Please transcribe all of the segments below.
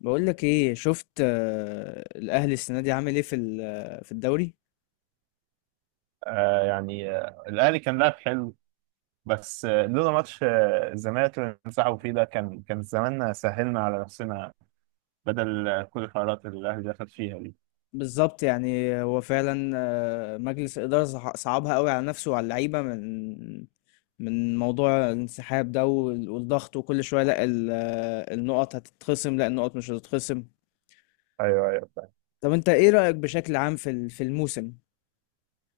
بقول لك ايه؟ شفت، الاهلي السنه دي عامل ايه في في الدوري؟ الاهلي كان لاعب حلو. بس لولا ماتش الزمالك اللي انسحبوا فيه ده كان زماننا سهلنا على نفسنا، بدل كل الحوارات اللي الاهلي دخل فيها دي. بالظبط. يعني هو فعلا، مجلس الاداره صعبها قوي على نفسه وعلى اللعيبه من موضوع الانسحاب ده والضغط. وكل شويه لا النقط هتتخصم، لا النقط مش هتتخصم. ايوه ايوه، فاهم. طب انت ايه رايك بشكل عام في في الموسم؟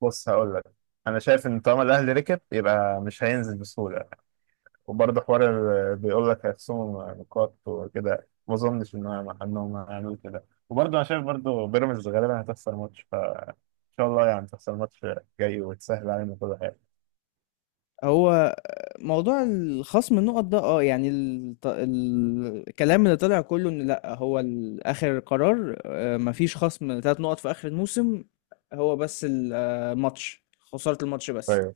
بص هقول لك، انا شايف ان طالما الاهلي ركب يبقى مش هينزل بسهوله. وبرضه حوار بيقول لك هيخصموا نقاط وكده، ما اظنش ان هم انهم هيعملوا كده. وبرضه انا شايف برضه بيراميدز غالبا هتخسر ماتش، فان شاء الله يعني تخسر ماتش جاي وتسهل علينا كل حاجه. هو موضوع الخصم النقط ده، اه يعني الكلام اللي طلع كله، ان لا هو اخر قرار، مفيش خصم 3 نقط في اخر الموسم. هو بس الماتش، خسارة الماتش بس. ايوه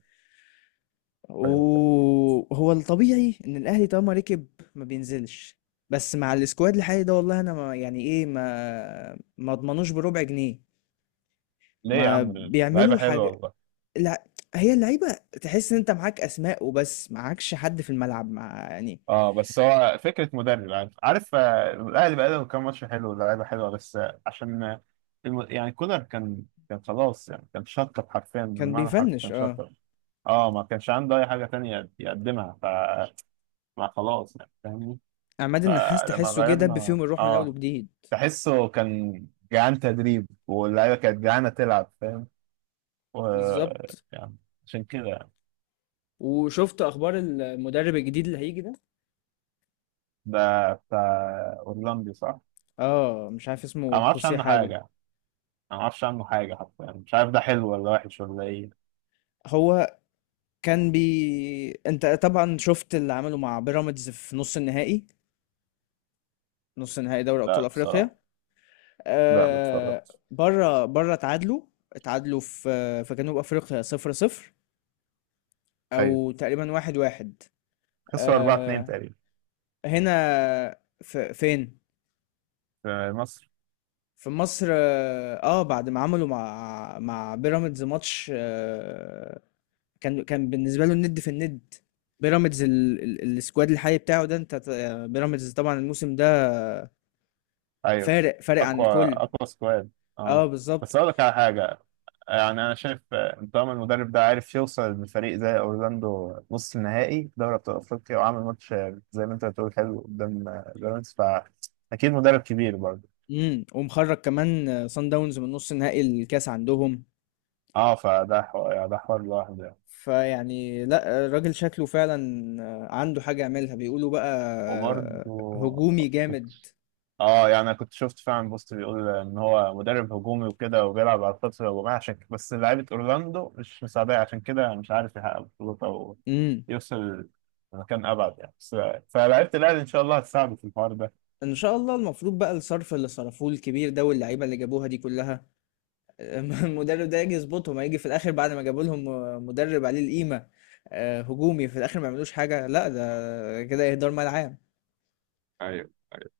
ايوه. وهو الطبيعي ان الاهلي طالما ركب ما بينزلش. بس مع السكواد الحالي ده والله انا ما، يعني ايه، ما اضمنوش بربع جنيه. ليه يا ما عم؟ اللعيبه بيعملوا حلوه حاجة. والله. لأ، هي اللعيبة تحس إن أنت معاك أسماء وبس، معاكش حد في الملعب مع، يعني. اه بس هو فكره مدرب، عارف الاهلي بقى له كام ماتش حلو، اللعيبه حلوه، بس عشان يعني كولر كان، خلاص يعني كان شطب، حرفيا كان بالمعنى الحرفي بيفنِّش. كان شطب. اه ما كانش عنده اي حاجه تانية يقدمها، فما خلاص يعني فاهمني. عماد النحاس فلما تحسّه جه دَب غيرنا، فيهم الروح من أول اه وجديد. تحسه كان جعان تدريب واللعيبه كانت جعانه تلعب، فاهم. و بالضبط. يعني عشان كده يعني. وشُفت أخبار المدرب الجديد اللي هييجي ده؟ ده بتاع اورلاندي صح؟ مش عارف انا اسمه ما اعرفش خوسيه عنه حاجة. حاجه، انا ما اعرفش عنه حاجه حتى، يعني مش عارف ده حلو ولا وحش ولا ايه. هو كان بي، أنت طبعًا شُفت اللي عمله مع بيراميدز في نُص النهائي، نُص نهائي دوري لا أبطال بصراحه أفريقيا. لا ما اتفرجتش. برّه اتعادلوا، اتعادلوا في جنوب أفريقيا 0-0، ايوه أو تقريبًا 1-1. خسروا 4 2 آه، تقريبا. هنا. في فين؟ في مصر. في مصر. بعد ما عملوا مع بيراميدز ماتش، كان بالنسبه له الند في الند. بيراميدز السكواد الحالي بتاعه ده، انت بيراميدز طبعا الموسم ده ايوه. فارق عن اقوى الكل. اقوى سكواد. اه اه بالظبط. بس اقول لك على حاجه، يعني انا شايف طالما المدرب ده عارف يوصل لفريق زي اورلاندو نص النهائي في دوري ابطال افريقيا، وعمل ماتش زي ما انت بتقول حلو قدام بيراميدز، فاكيد مدرب كبير برضه. ومخرج كمان، صن داونز من نص نهائي الكاس عندهم. اه فده حوار، ده حوار لوحده يعني. فيعني لا، الراجل شكله فعلا عنده حاجه يعملها بيقولوا بقى. آه، وبرضه هجومي جامد. اه يعني انا كنت شفت فعلا بوست بيقول ان هو مدرب هجومي وكده، وبيلعب على الخطر الهجومية عشان بس لعيبة اورلاندو مش مساعدة، عشان كده مش عارف يحقق بطولات او امم يوصل لمكان ابعد يعني. بس فلعيبة الاهلي ان شاء الله هتساعده في الحوار ده. ان شاء الله. المفروض بقى الصرف اللي صرفوه الكبير ده واللعيبه اللي جابوها دي كلها المدرب ده يجي يظبطهم، هيجي في الاخر بعد ما جابوا لهم مدرب عليه القيمه، هجومي، في الاخر ما يعملوش حاجه؟ لا ده كده اهدار مال عام. ايوه ايوه.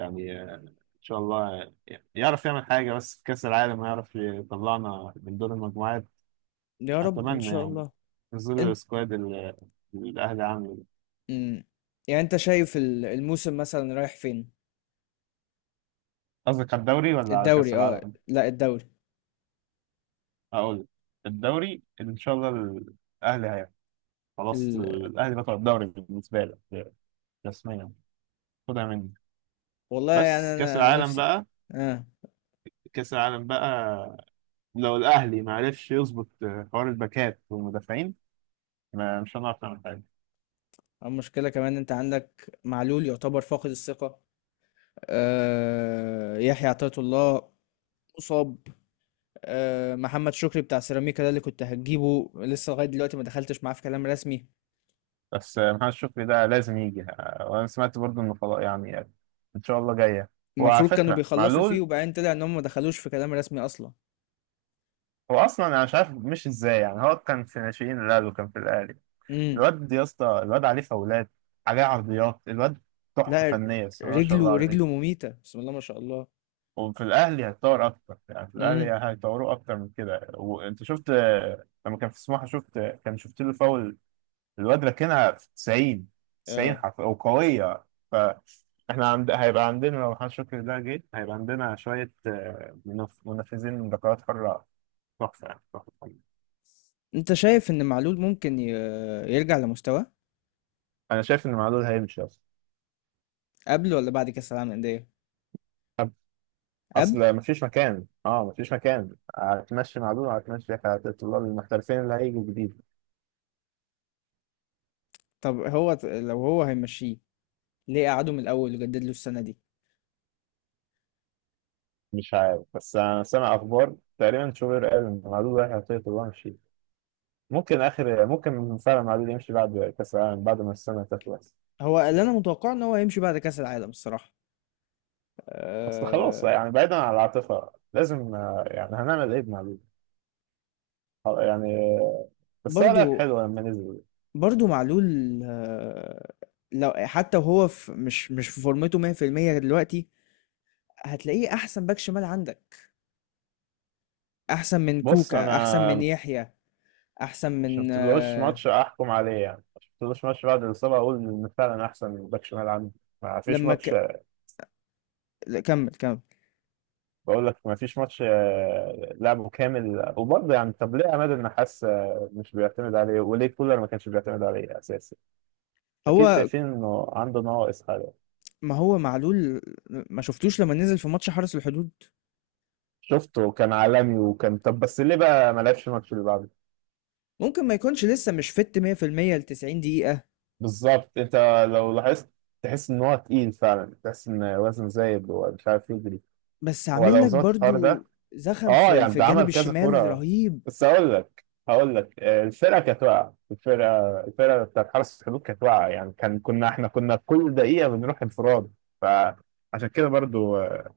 يعني ان شاء الله يعرف يعمل حاجة، بس في كأس العالم يعرف يطلعنا من دور المجموعات. يا رب ان اتمنى شاء يعني، الله. في ظل انت السكواد اللي الاهلي عامله. مم. يعني انت شايف الموسم مثلا رايح فين؟ قصدك على الدوري ولا على كأس الدوري، اه العالم؟ لا الدوري هقول لك. الدوري ان شاء الله الاهلي هياخد، خلاص ال... الاهلي بطل الدوري بالنسبه لك، رسميا، خدها مني. والله يعني بس كاس انا العالم نفسي، بقى، اه. كاس العالم بقى، لو الاهلي ما عرفش يظبط حوار الباكات والمدافعين ما مش هنعرف نعمل حاجه. المشكله كمان، انت عندك معلول يعتبر فاقد الثقه، يحيى عطية الله مصاب، محمد شكري بتاع سيراميكا ده اللي كنت هتجيبه لسه لغاية دلوقتي ما دخلتش معاه في كلام رسمي. بس محمد شكري ده لازم يجي، وانا سمعت برضو انه خلاص يعني ان شاء الله جايه. وعلى المفروض كانوا فكره بيخلصوا فيه معلول وبعدين طلع ان هم ما دخلوش في كلام رسمي اصلا. هو اصلا انا مش عارف مش ازاي، يعني هو كان في ناشئين الاهلي وكان في الاهلي، امم الواد يا اسطى الواد عليه فاولات، عليه عرضيات، الواد تحفة لا فنية الصراحة ما شاء الله رجله عليه. رجله مميتة، بسم الله ما شاء الله. وفي الأهلي هيتطور أكتر، يعني في الأهلي امم هيطوروه أكتر من كده. وأنت شفت لما كان في سموحة، شفت كان شفت له فاول، الواد راكنها في 90، 90 اه حرف وقوية. فإحنا هيبقى عندنا لو محمد شكري ده جه هيبقى عندنا شوية منفذين من ركلات حرة، تحفة يعني تحفة. انت شايف ان معلول ممكن يرجع لمستواه؟ أنا شايف إن معلول هيمشي أصلا، قبل ولا بعد كاس العالم للأندية؟ قبل. اصل مفيش مكان، اه مفيش مكان هتمشي مع دول هتمشي، الطلاب المحترفين اللي هيجوا جديد. طب هو، لو هو هيمشيه ليه قعده من الاول وجدد له السنة دي؟ مش عارف بس انا سامع اخبار تقريبا شوبير قال ان معدود رايح يعطيه طلاب مشي، ممكن اخر ممكن فعلا معدود يمشي بعد كاس العالم بعد ما السنه تخلص. هو اللي انا متوقع ان هو هيمشي بعد كاس العالم الصراحة. اصل خلاص أه. يعني بعيدا عن العاطفه لازم، يعني هنعمل ايه بمعدود؟ آه، يعني آه، بس هو لعب برضو، حلو لما نزل. برضو معلول، آه، لو حتى وهو في، مش في فورمته 100% دلوقتي، هتلاقيه احسن باك شمال عندك. احسن من بص كوكا، انا احسن من يحيى، احسن من شفتلوش ماتش احكم عليه يعني، شفتلوش ماتش بعد الاصابه اقول ان فعلا احسن باك شمال عندي، ما فيش لما ماتش. لا، كمل كمل. بقول لك ما فيش ماتش لعبه كامل، وبرضه يعني طب ليه عماد النحاس مش بيعتمد عليه، وليه كولر ما كانش بيعتمد عليه اساسي؟ اكيد هو شايفين انه عنده نواقص حاجه. ما هو معلول، ما شفتوش لما نزل في ماتش حرس الحدود؟ شفته كان عالمي وكان، طب بس ليه بقى ما لعبش الماتش اللي بعده؟ ممكن ما يكونش لسه مش فت 100% ل 90 دقيقة. بالظبط. انت لو لاحظت تحس ان هو تقيل فعلا، تحس ان وزنه زايد ومش عارف يجري. بس هو عامل لو لك ظبط الحوار ده، برضو زخم اه في يعني ده عمل الجانب كذا الشمال كرة. رهيب. بس هقول لك، الفرقة كانت واقعة، الفرقة بتاعت حرس الحدود كانت واقعة، يعني كنا احنا كنا كل دقيقة بنروح انفراد. فعشان كده برضو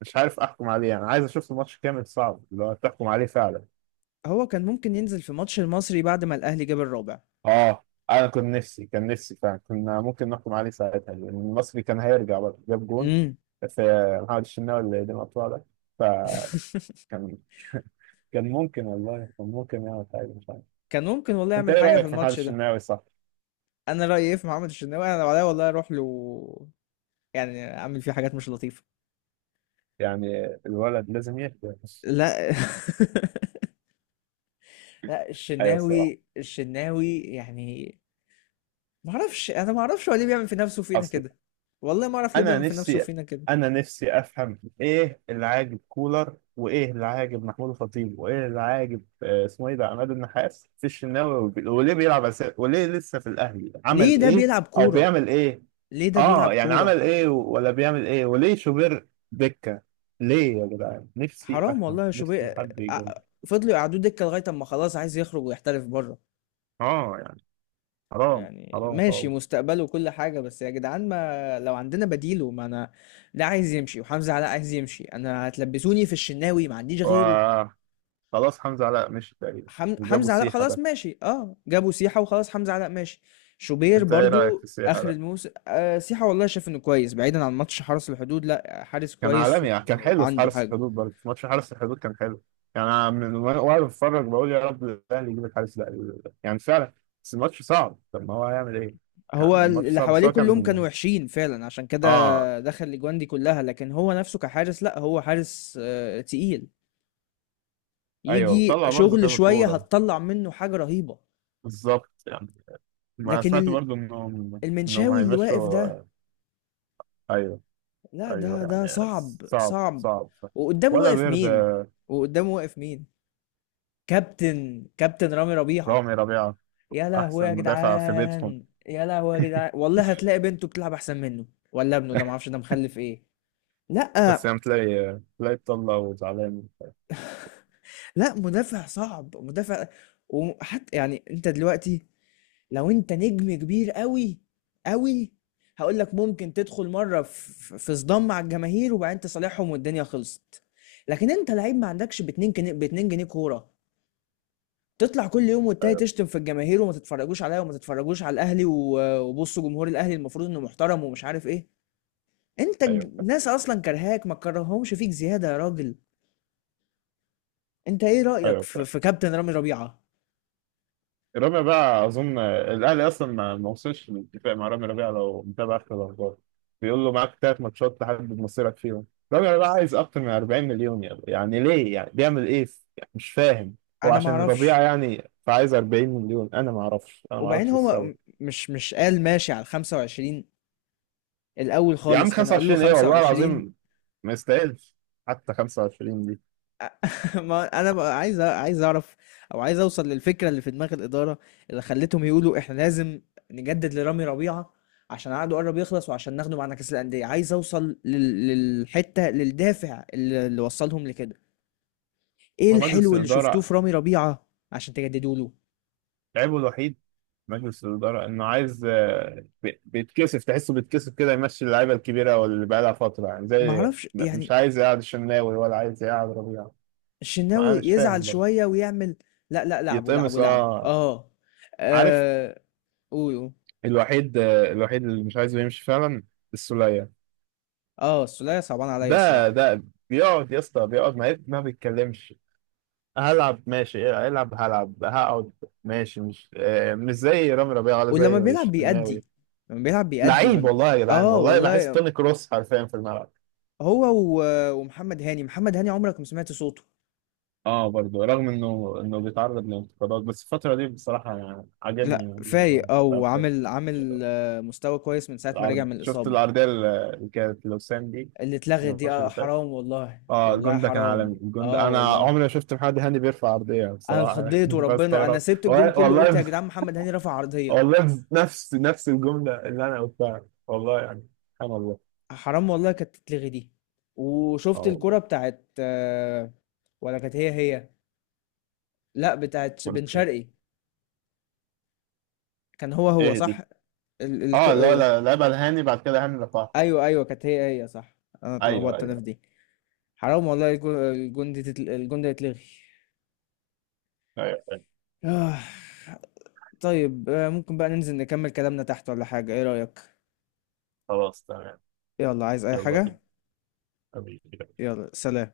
مش عارف احكم عليه يعني، عايز اشوف الماتش كامل، صعب اللي هو تحكم عليه فعلا. هو كان ممكن ينزل في ماتش المصري بعد ما الاهلي جاب الرابع. اه انا كنت نفسي، كان نفسي فعلا كنا ممكن نحكم عليه ساعتها، لان المصري كان هيرجع برضه جاب جون امم في محمد الشناوي اللي قدم القطوع ده. فكان، كان ممكن والله، كان ممكن يعمل حاجة مش عارف. كان ممكن والله انت يعمل ايه حاجة في رايك في محمد الماتش ده. الشناوي صح؟ انا رأيي ايه في محمد الشناوي؟ انا لو عليا والله اروح له، يعني اعمل فيه حاجات مش لطيفة. يعني الولد لازم يهدى. لا لا. ايوه الصراحه. الشناوي يعني. ما اعرفش. انا ما اعرفش هو ليه بيعمل في نفسه فينا اصل كده. والله ما اعرف ليه انا بيعمل في نفسه نفسي، فينا كده. انا نفسي افهم ايه اللي عاجب كولر، وايه اللي عاجب محمود الخطيب، وايه اللي عاجب اسمه ايه ده عماد النحاس في الشناوي، وليه بيلعب اساسي، وليه لسه في الاهلي؟ ليه عمل ده ايه بيلعب او كورة؟ بيعمل ايه؟ ليه ده بيلعب اه يعني كورة؟ عمل ايه ولا بيعمل ايه، وليه شوبير دكه؟ ليه يا جدعان نفسي حرام افهم، والله يا نفسي شوبير. حد يجاوب. فضلوا يقعدوه دكة لغاية اما خلاص عايز يخرج ويحترف بره. اه يعني حرام، يعني حرام ماشي خالص. مستقبله وكل حاجة، بس يا جدعان ما لو عندنا بديله. ما انا ده عايز يمشي، وحمزة علاء عايز يمشي، انا هتلبسوني في الشناوي ما عنديش غيره. و خلاص حمزة علاء مشي تقريبا. وجابوا حمزة علاء السيحة خلاص ده، ماشي. اه جابوا سيحة وخلاص حمزة علاء ماشي. شوبير انت ايه رأيك في برضو السيحة اخر ده؟ الموسم. سيحة والله شايف انه كويس، بعيدا عن ماتش حرس الحدود، لا حارس كان كويس عالمي يعني كان حلو في وعنده حارس حاجة. الحدود، برضه في ماتش حارس الحدود كان حلو. يعني انا من، وأنا بتفرج بقول يا رب الاهلي يجيب الحارس ده، يعني فعلا. بس الماتش صعب، طب ما هو هيعمل ايه؟ يعني هو الماتش اللي صعب بس حواليه هو كلهم كان، كانوا وحشين فعلا، عشان كده اه. دخل الاجوان دي كلها. لكن هو نفسه كحارس، لا هو حارس تقيل، ايوه يجي طلع برضه شغل كذا شوية كورة. هتطلع منه حاجة رهيبة. بالظبط يعني. ما لكن سمعت برضه انهم، انهم المنشاوي اللي واقف هيمشوا. ده، ايوه لا ده ايوه ده يعني صعب صعب صعب. صعب صعب. وقدامه ولا واقف بيرد. مين؟ وقدامه واقف مين؟ كابتن رامي ربيعة. رامي ربيعة. يا لهوي احسن يا مدافع في بيتهم. جدعان، يا لهوي يا جدعان. والله هتلاقي بنته بتلعب احسن منه، ولا ابنه، ده معرفش ده مخلف ايه. لا بس يعني تلاقي، تلاقي بطلة وزعلان. لا، مدافع صعب مدافع. وحتى يعني انت دلوقتي لو انت نجم كبير قوي قوي، هقول لك ممكن تدخل مره في صدام مع الجماهير وبعدين تصالحهم والدنيا خلصت. لكن انت لعيب ما عندكش ب 2 جنيه، ب 2 جنيه كوره، تطلع كل يوم والتاني ايوه تشتم في الجماهير وما تتفرجوش عليا وما تتفرجوش على الاهلي، وبصوا جمهور الاهلي المفروض انه محترم ومش عارف ايه. انت ايوه، فاهم. الناس اصلا كرهاك، ما كرههمش فيك زياده يا راجل. انت ايه رايك ايوه في, فاهم. في كابتن رامي ربيعه؟ رامي بقى اظن الاهلي اصلا ما وصلش للاتفاق مع رامي ربيعه لو متابع اخر الاخبار، بيقول له معاك ثلاث ماتشات تحدد مصيرك فيهم. رامي ربيعه عايز اكتر من 40 مليون، يعني يعني ليه يعني بيعمل ايه؟ يعني مش فاهم. هو انا ما عشان ربيعه اعرفش. يعني فعايز 40 مليون؟ انا ما اعرفش، انا ما وبعدين اعرفش هو، السبب. مش قال ماشي على 25؟ الاول يا عم خالص كانوا قالوا له 25 ايه والله 25. العظيم، ما يستاهلش حتى 25 دي. ما انا بقى عايز عايز اعرف، او عايز اوصل للفكره اللي في دماغ الاداره، اللي خلتهم يقولوا احنا لازم نجدد لرامي ربيعه عشان عقده قرب يخلص وعشان ناخده معانا كاس الانديه. عايز اوصل للحته، للدافع اللي وصلهم لكده. ايه هو مجلس الحلو اللي شفتوه الإدارة، في رامي ربيعه عشان تجددوا له؟ عيبه الوحيد مجلس الإدارة إنه عايز بيتكسف، تحسه بيتكسف كده يمشي اللعيبة الكبيرة واللي بقالها فترة، يعني ما زي اعرفش مش يعني. عايز يقعد الشناوي ولا عايز يقعد ربيع. ما الشناوي أنا مش يزعل فاهم برضه. شويه ويعمل. لا لا، لعبوا لعبوا يتقمص لعبوا أه. اه. عارف، آه، قول قول. الوحيد الوحيد اللي مش عايزه يمشي فعلا السولية. اه السولية صعبان عليا ده الصراحه. ده بيقعد يا اسطى، بيقعد ما بيتكلمش، هلعب ماشي إيه، العب هلعب هقعد ماشي، مش مش زي رامي ربيعة ولا ولما زي بيلعب بيأدي. الشناوي. لما بيلعب بيأدي ما لعيب بي... والله يا جدعان، اه والله بحس والله. توني كروس حرفيا في الملعب. هو ومحمد هاني، محمد هاني عمرك ما سمعت صوته. اه برضه رغم انه بيتعرض لانتقادات، بس الفترة دي بصراحة يعني عجبني، لا يعني برضه فايق، اه بتاع الحلو. وعامل عامل آه، مستوى كويس من ساعة ما رجع العرض، من شفت الإصابة. العرضية اللي كانت لوسام دي؟ اللي اتلغت دي، الماتش اللي فات. حرام والله، اه والله الجون ده كان حرام. عالمي، الجون اه ده انا والله. عمري ما شفت محمد هاني بيرفع عرضية انا بصراحة اتخضيت وربنا، انا بستغرب سبت الجون والله كله قلت يا والله. جدعان محمد هاني رفع عرضية. والله نفس الجملة اللي انا قلتها والله، يعني سبحان الله. حرام والله كانت تتلغي دي. اه وشفت والله. الكرة بتاعت ولا كانت هي هي؟ لا بتاعت كرة بن خير. شرقي. كان هو هو ايه صح؟ دي؟ ال... اه الكو... لا آه، لا لعبها الهاني، بعد كده هاني رفعها. ايوه ايوه. كانت هي هي صح. انا ايوه اتلخبطت انا في ايوه. دي. حرام والله. الجون ده يتلغي. ايوه أيوه. آه. طيب. ممكن بقى ننزل نكمل كلامنا تحت ولا حاجة، ايه رأيك؟ خلاص تمام. يلا عايز اي يلا بينا حاجة. حبيبي. يلا سلام.